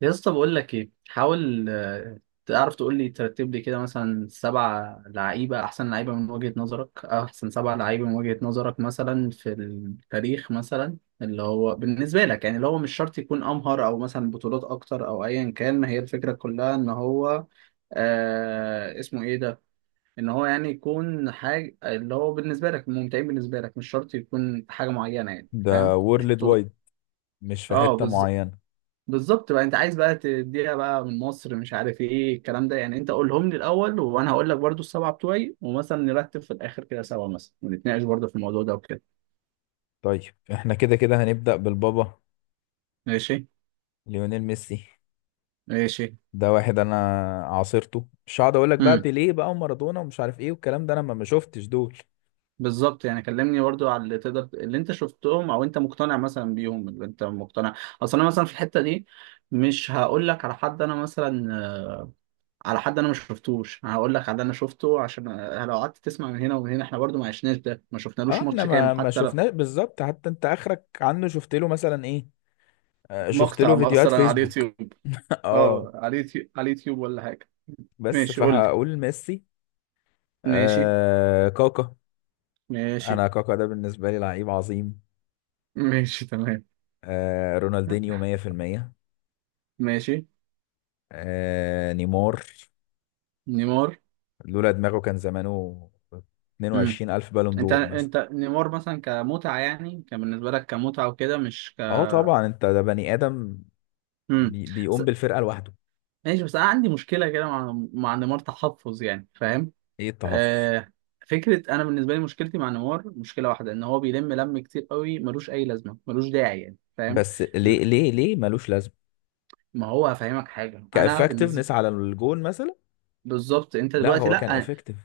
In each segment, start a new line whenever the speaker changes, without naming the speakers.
يا اسطى بقول لك ايه، حاول تعرف تقول لي، ترتب لي كده مثلا سبع لعيبه، احسن لعيبه من وجهه نظرك، أو احسن سبع لعيبه من وجهه نظرك مثلا في التاريخ مثلا، اللي هو بالنسبه لك يعني، اللي هو مش شرط يكون امهر او مثلا بطولات اكتر او ايا كان، هي الفكره كلها ان هو اسمه ايه ده، ان هو يعني يكون حاجه اللي هو بالنسبه لك ممتعين، بالنسبه لك مش شرط يكون حاجه معينه يعني، فاهم؟
ده
مش
وورلد وايد.
بطوله.
مش في
اه،
حتة معينة.
بالظبط. بقى انت عايز بقى تديها بقى من مصر، مش عارف ايه الكلام ده يعني، انت قولهم لي الاول وانا هقول لك برضو السبعه بتوعي، ومثلا نرتب في الاخر كده سوا مثلا، ونتناقش برضو في الموضوع ده وكده.
طيب، احنا كده كده هنبدأ بالبابا
ماشي.
ليونيل ميسي.
ماشي.
ده واحد انا عاصرته، مش هقعد اقول لك بقى
امم
بيليه بقى ومارادونا ومش عارف ايه والكلام ده، انا ما شفتش دول.
بالظبط، يعني كلمني برضو على اللي تقدر، اللي انت شفتهم او انت مقتنع مثلا بيهم، اللي انت مقتنع. اصل انا مثلا في الحته دي مش هقول لك على حد انا مثلا على حد انا ما شفتوش، أنا هقول لك على اللي انا شفته، عشان لو قعدت تسمع من هنا ومن هنا، احنا برضو ما عشناش ده، ما
اه،
شفنالوش
احنا
ماتش
ما
كامل،
ما
حتى لو
شفناه بالظبط. حتى انت اخرك عنه شفت له مثلا ايه؟ آه، شفت
مقطع
له فيديوهات
مثلا على
فيسبوك.
اليوتيوب.
اه،
اه، على اليوتيوب، على اليوتيوب ولا حاجة.
بس
ماشي، قول لي.
فهقول ميسي.
ماشي.
آه كاكا.
ماشي.
انا كاكا ده بالنسبة لي لعيب عظيم.
ماشي تمام.
آه رونالدينيو 100%.
ماشي.
آه نيمار،
نيمار.
لولا دماغه كان زمانه
امم
22 ألف بالون
انت
دور مثلا.
انت نيمار مثلا كمتعة يعني، كان بالنسبة لك كمتعة وكده، مش ك.
اه طبعا، انت ده بني آدم.
امم
بي
بس،
بيقوم بالفرقة لوحده.
ماشي، بس انا عندي مشكلة كده مع نيمار، تحفظ يعني، فاهم؟
ايه التحفظ؟
آه... فكرة، انا بالنسبة لي مشكلتي مع نيمار مشكلة واحدة، ان هو بيلم لم كتير قوي، ملوش اي لازمة، ملوش داعي يعني، فاهم؟
بس
ل-
ليه ليه ليه ملوش لازمة؟
ما هو هفهمك حاجة، انا
كإفكتفنس
بالنسبة،
على الجون مثلا.
بالظبط، انت
لا
دلوقتي،
هو كان
لا
إفكتيف.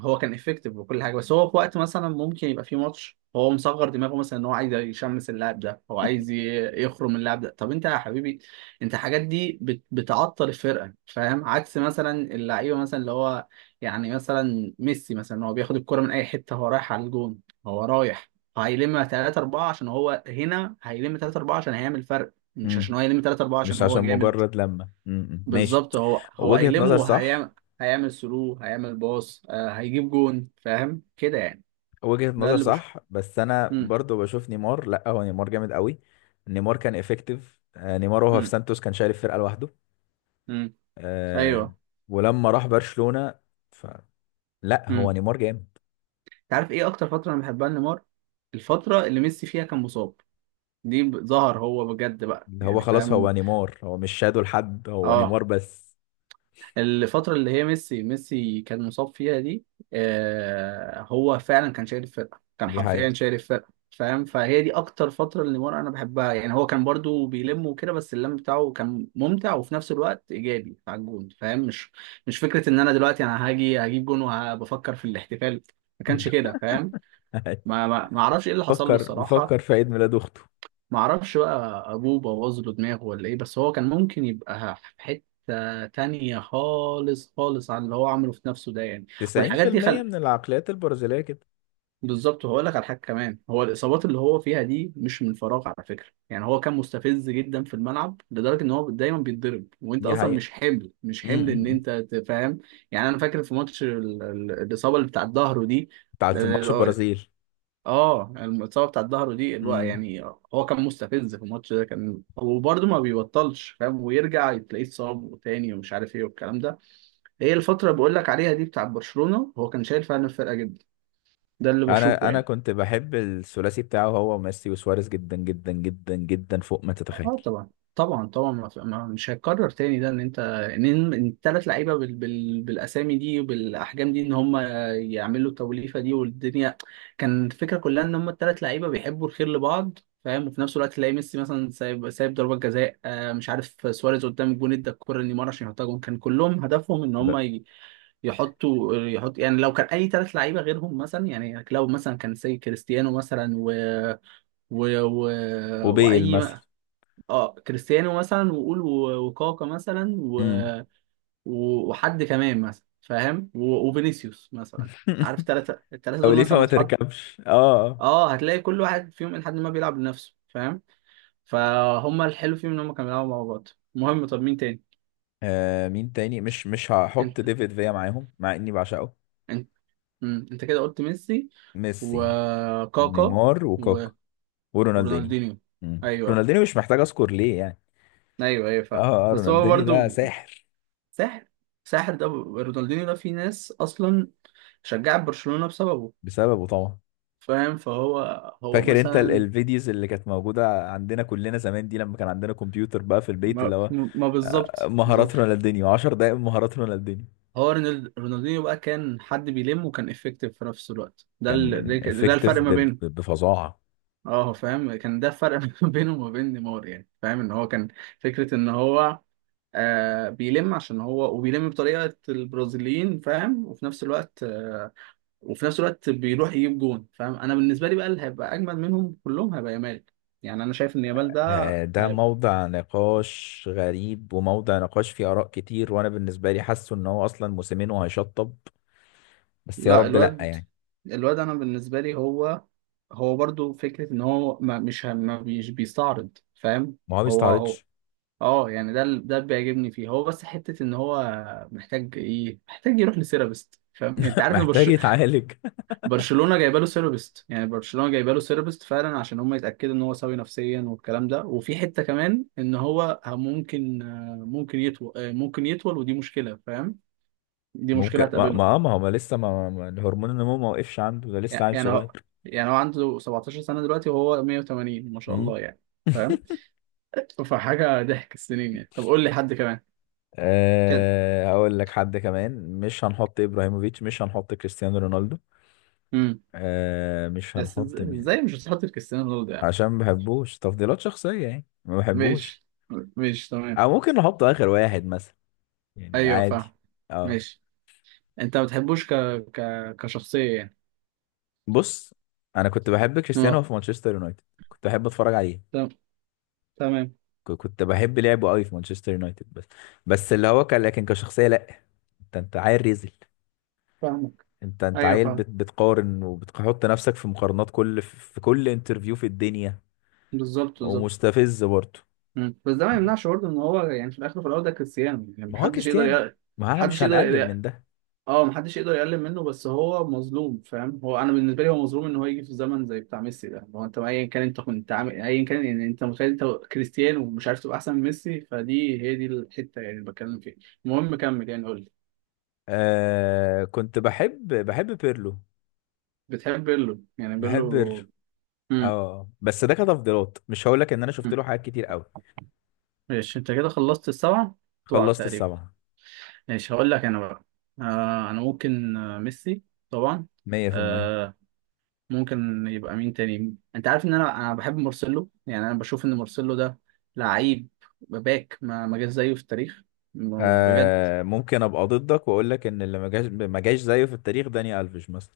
هو كان افكتيف وكل حاجه، بس هو في وقت مثلا ممكن يبقى في ماتش هو مصغر دماغه مثلا، ان هو عايز يشمس اللاعب ده، هو عايز يخرم اللاعب ده. طب انت يا حبيبي، انت الحاجات دي بتعطل الفرقه، فاهم؟ عكس مثلا اللعيبه مثلا اللي هو، يعني مثلا ميسي مثلا، هو بياخد الكرة من اي حته، هو رايح على الجون، هو رايح، هيلم 3 4 عشان هو هنا، هيلم 3 4 عشان هيعمل فرق، مش
امم،
عشان هو يلم 3 4 عشان
مش
هو
عشان
جامد.
مجرد لما امم، ماشي.
بالظبط. هو
وجهة
هيلم
نظر صح.
وهيعمل، هيعمل ثرو، هيعمل باص، هيجيب جون، فاهم كده يعني؟
وجهة
ده
نظر
اللي بشوفه.
صح، بس انا
امم
برضو بشوف نيمار. لا هو نيمار جامد قوي. نيمار كان إفكتيف، آه، نيمار وهو في
امم
سانتوس كان شايل الفرقة لوحده.
امم
آه،
ايوه.
ولما راح برشلونة ف... لا هو
امم
نيمار جامد.
انت عارف ايه اكتر فتره انا بحبها لنيمار؟ الفتره اللي ميسي فيها كان مصاب، دي ظهر هو بجد بقى،
ده هو
يعني
خلاص، هو
فاهم؟
نيمار، هو مش شادو لحد، هو
اه،
نيمار بس.
الفترة اللي هي ميسي كان مصاب فيها دي، هو فعلا كان شايل الفرقة، كان
دي
حرفيا
حقيقة.
شايل الفرقة، فاهم؟ فهي دي أكتر فترة اللي نيمار أنا بحبها يعني، هو كان برضو بيلم وكده، بس اللم بتاعه كان ممتع وفي نفس الوقت إيجابي على الجون، فاهم؟ مش، مش فكرة إن أنا دلوقتي أنا هاجي هجيب جون وبفكر في الاحتفال، ما كانش كده، فاهم؟ ما أعرفش إيه اللي حصل له
فكر بيفكر
الصراحة.
في عيد ميلاد اخته.
معرفش بقى، ابوه بوظ له دماغه ولا ايه؟ بس هو كان ممكن يبقى في حته تانية خالص، خالص عن اللي هو عمله في نفسه ده يعني، والحاجات دي
90% من العقليات البرازيلية كده.
بالظبط. وهقول لك على حاجه كمان، هو الاصابات اللي هو فيها دي مش من فراغ على فكره، يعني هو كان مستفز جدا في الملعب لدرجه ان هو دايما بيتضرب، وانت
دي
اصلا
حقيقة.
مش حمل، مش حمل ان
امم.
انت تفهم، يعني انا فاكر في ماتش الاصابه اللي بتاع الظهر دي،
بتاعت ماتش
آه،
البرازيل.
اه الاصابه بتاعت ظهره دي الوقت
امم.
يعني، هو كان مستفز في الماتش ده كان، وبرده ما بيبطلش، فاهم؟ ويرجع تلاقيه اتصاب تاني، ومش عارف ايه والكلام ده. هي الفتره اللي بقول لك عليها دي بتاعت برشلونه، هو كان شايل فعلا الفرقه جدا، ده اللي بشوفه
انا
يعني.
كنت بحب الثلاثي بتاعه هو ميسي وسواريز، جدا جدا جدا جدا، فوق ما تتخيل.
اه طبعا، طبعا ما في- ما- مش هيتكرر تاني ده، ان انت ان، إن التلات لعيبه بالاسامي دي وبالاحجام دي، ان هم يعملوا التوليفه دي والدنيا، كان الفكره كلها ان هم التلات لعيبه بيحبوا الخير لبعض، فاهم؟ وفي نفس الوقت تلاقي ميسي مثلا سايب، ضربات جزاء، مش عارف، سواريز قدام الجون ادى الكره لنيمار عشان يحطها جون، كان كلهم هدفهم ان هم
ب-
يحطوا، يحط يعني، لو كان اي تلات لعيبه غيرهم مثلا، يعني لو مثلا كان، سي كريستيانو مثلا و... و...
وبيل مثلا.
واي، اه كريستيانو مثلا، وقول وكاكا مثلا
امم.
وحد كمان مثلا، فاهم؟ وفينيسيوس مثلا، عارف؟ الثلاثه
او
دول
ليفا
مثلا لو
ما
اتحط،
تركبش. اه،
اه هتلاقي كل واحد فيهم لحد ما بيلعب لنفسه، فاهم؟ فهم الحلو فيهم ان هم كانوا بيلعبوا مع بعض. المهم، طب مين تاني؟
آه مين تاني؟ مش هحط
انت
ديفيد فيا معاهم مع اني بعشقه.
انت مم. انت كده قلت ميسي
ميسي،
وكاكا
نيمار
و...
وكاكا ورونالدينيو.
ورونالدينيو.
مم.
ايوه
رونالدينيو مش محتاج اذكر ليه يعني.
ايوه فاهم.
اه اه
بس هو
رونالدينيو ده
برضه
ساحر.
ساحر، ساحر ده، رونالدينيو ده في ناس اصلا شجعت برشلونة بسببه،
بسببه طبعا.
فاهم؟ فهو، هو
فاكر انت
مثلا
الفيديوز اللي كانت موجودة عندنا كلنا زمان دي لما كان عندنا كمبيوتر بقى في البيت
ما,
اللي هو
ما
آه،
بالظبط، بالظبط.
مهارات رونالدينيو، 10 دقايق من مهارات رونالدينيو.
هو رونالدينيو بقى كان حد بيلم وكان افكتيف في نفس الوقت، ده
كان
ده
افكتيف
الفرق ما بينهم.
بفظاعة.
اه فاهم، كان ده الفرق ما بينه وما بين نيمار يعني، فاهم ان هو كان، فكرة ان هو بيلم عشان هو، وبيلم بطريقة البرازيليين، فاهم؟ وفي نفس الوقت بيروح يجيب جون، فاهم؟ انا بالنسبة لي بقى اللي هيبقى اجمل منهم كلهم هيبقى يامال، يعني انا شايف ان يامال ده،
آه، ده موضع نقاش غريب، وموضع نقاش فيه آراء كتير، وأنا بالنسبة لي حاسه إن هو أصلا موسمين وهيشطب. بس يا
لا
رب لأ
الواد،
يعني.
انا بالنسبه لي هو، برضو فكره ان هو ما مش ما مش بيستعرض، فاهم؟
ما هو
هو
بيستعرضش.
اه يعني ده ده اللي بيعجبني فيه هو، بس حته ان هو محتاج ايه؟ محتاج يروح لسيرابيست، فاهم يعني؟ انت عارف ان
محتاج يتعالج.
برشلونه جايبه له سيرابيست، يعني برشلونه جايبه له سيرابيست فعلا عشان هم يتاكدوا ان هو سوي نفسيا والكلام ده، وفي حته كمان ان هو ممكن، ممكن يطول، ممكن يطول، ودي مشكله، فاهم؟ دي مشكله
ممكن
هتقابله،
ما هو ما لسه الهرمون النمو ما وقفش عنده. ده لسه عيل
يعني
صغير.
هو، يعني هو عنده 17 سنة دلوقتي وهو 180 ما شاء
مم.
الله يعني، فاهم؟ فحاجة ضحك السنين يعني. طب قول لي حد كمان. كده.
أه هقول لك حد كمان. مش هنحط ابراهيموفيتش، مش هنحط كريستيانو رونالدو.
امم
أه مش
بس
هنحط مين؟
ازاي مش هتحط في كريستيانو رونالدو يعني؟
عشان ما بحبوش، تفضيلات شخصية يعني، ما بحبوش.
ماشي. ماشي تمام.
او ممكن نحط اخر واحد مثلا، يعني
ايوه
عادي.
فاهم.
اه.
ماشي، انت ما بتحبوش ك... كشخصية يعني؟
بص، انا كنت بحب كريستيانو
اه،
في مانشستر يونايتد. كنت بحب اتفرج عليه.
تم- تمام.
كنت بحب لعبه قوي في مانشستر يونايتد بس. بس اللي هو كان، لكن كشخصيه لا. انت عيل ريزل.
فاهمك.
انت
ايوه
عيل بت
فاهم.
بتقارن وبتحط نفسك في مقارنات كل في كل انترفيو في الدنيا.
بالظبط، بالظبط.
ومستفز برضه.
بس ده ما يمنعش برضه ان هو يعني، في الاخر وفي الاول ده كريستيانو يعني،
ما هو
محدش يقدر
كريستيانو، ما انا مش
محدش
هنقلل
يقدر،
من ده.
اه محدش يقدر يقلل منه، بس هو مظلوم، فاهم؟ انا بالنسبه لي هو مظلوم ان هو يجي في زمن زي بتاع ميسي ده، هو انت ايا كان انت كنت عامل ايا كان يعني، انت متخيل انت كريستيانو ومش عارف تبقى احسن من ميسي؟ فدي هي دي الحته يعني اللي بتكلم فيها. المهم كمل يعني، قول لي.
آه، كنت بحب بيرلو.
بتحب بيرلو يعني؟
بحب بيرلو.
بيرلو. امم
اه بس ده كتفضيلات، مش هقول لك ان انا شفت
أمم.
له حاجات كتير قوي.
ماشي، انت كده خلصت السبعه بتوعك
خلصت
تقريبا.
السبعة.
ماشي، هقول لك انا بقى، انا ممكن ميسي طبعا.
100%.
ممكن يبقى مين تاني؟ انت عارف ان انا بحب مارسيلو، يعني انا بشوف ان مارسيلو ده لعيب باك ما جاش زيه في التاريخ، بجد.
آه ممكن ابقى ضدك واقول لك ان اللي ما جاش ما جاش زيه في التاريخ داني الفيش مثلا.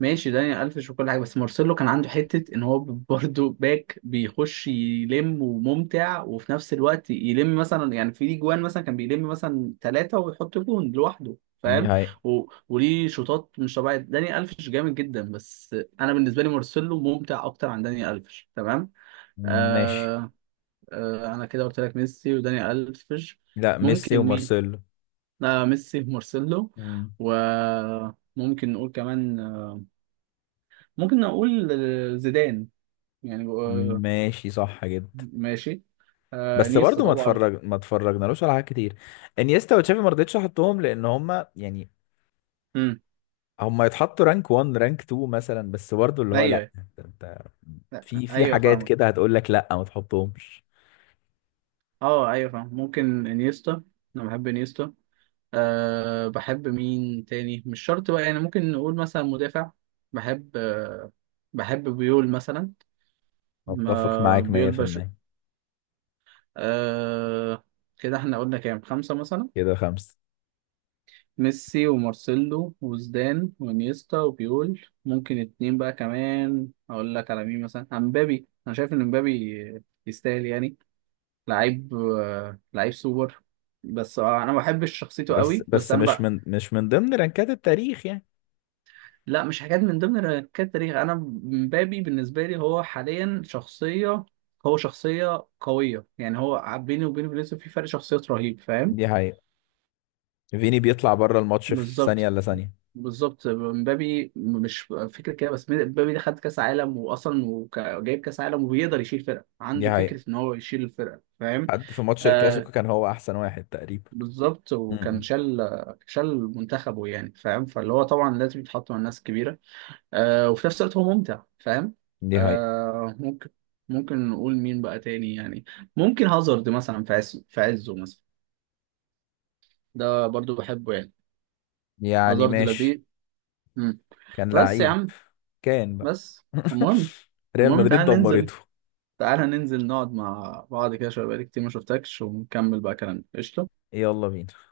ماشي، داني الفيش وكل حاجه، بس مارسيلو كان عنده حته ان هو برضه باك بيخش يلم وممتع وفي نفس الوقت يلم مثلا، يعني في ليه جوان مثلا كان بيلم مثلا ثلاثه ويحط جون لوحده،
دي
فاهم؟
هاي.
وليه شوطات مش طبيعيه. داني الفيش جامد جدا، بس انا بالنسبه لي مارسيلو ممتع اكتر عن داني الفيش، تمام؟
ماشي.
آه، انا كده قلت لك ميسي وداني الفيش.
لا، ميسي
ممكن مين؟
ومارسيلو.
لا، ميسي مارسيلو.
مم.
وممكن نقول كمان، ممكن نقول زيدان يعني،
ماشي، صح جدا.
ماشي.
بس
انيستا
برضه
طبعا.
ما اتفرجنالوش على حاجات كتير. انيستا وتشافي ما رضيتش احطهم لان هم يعني
امم
هم يتحطوا رانك 1 رانك 2 مثلا. بس برضه اللي هو لا،
ايوه.
انت
لأ،
في
ايوه
حاجات كده
فاهمك.
هتقول لك لا ما تحطهمش.
اه ايوه فاهم. ممكن انيستا، انا بحب انيستا. أه، بحب مين تاني مش شرط بقى يعني؟ ممكن نقول مثلا مدافع. بحب أه، بحب بيول مثلا،
اتفق
ما
معاك
بيول
100%.
آه. كده احنا قلنا كام، خمسة مثلا:
كده خمسة.
ميسي ومارسيلو وزدان وانيستا وبيول. ممكن اتنين بقى كمان، اقول لك على مين مثلا؟ عن مبابي، انا شايف ان مبابي يستاهل يعني، لعيب، لعيب سوبر، بس انا ما بحبش شخصيته
بس
قوي، بس
بس
انا
مش
بقى.
من مش من ضمن رانكات التاريخ يعني.
لا، مش حاجات من ضمن الحاجات التاريخ انا، مبابي بالنسبة لي هو حاليا شخصية، هو شخصية قوية يعني، هو بيني وبين فينيسيوس في فرق شخصيات رهيب، فاهم؟
دي حقيقة. فيني بيطلع بره الماتش في ثانية
بالظبط،
إلا ثانية.
بالظبط، مبابي مش فكره كده، بس مبابي ده خد كاس عالم واصلا جايب كاس عالم، وبيقدر يشيل فرقه،
دي
عنده
حقيقة.
فكره ان هو يشيل الفرقه، فاهم؟
حد في ماتش
آه
الكلاسيكو كان هو أحسن واحد تقريبا.
بالظبط، وكان
امم.
شال، منتخبه يعني، فاهم؟ فاللي هو طبعا لازم يتحط مع الناس كبيره، وفي نفس الوقت هو ممتع، فاهم؟
دي حقيقة.
ممكن، ممكن نقول مين بقى تاني يعني؟ ممكن هازارد مثلا، في عز، في عزه مثلا، ده برضو بحبه يعني،
يعني
هازارد
ماشي.
لذيذ. مم.
كان
بس يا
لعيب.
عم،
كان بقى.
بس المهم،
ريال
المهم
مدريد
تعالى ننزل،
دمرته.
تعالى ننزل نقعد مع بعض كده شوية، بقالي كتير ما شفتكش، ونكمل بقى كلامنا. قشطة.
يلا بينا.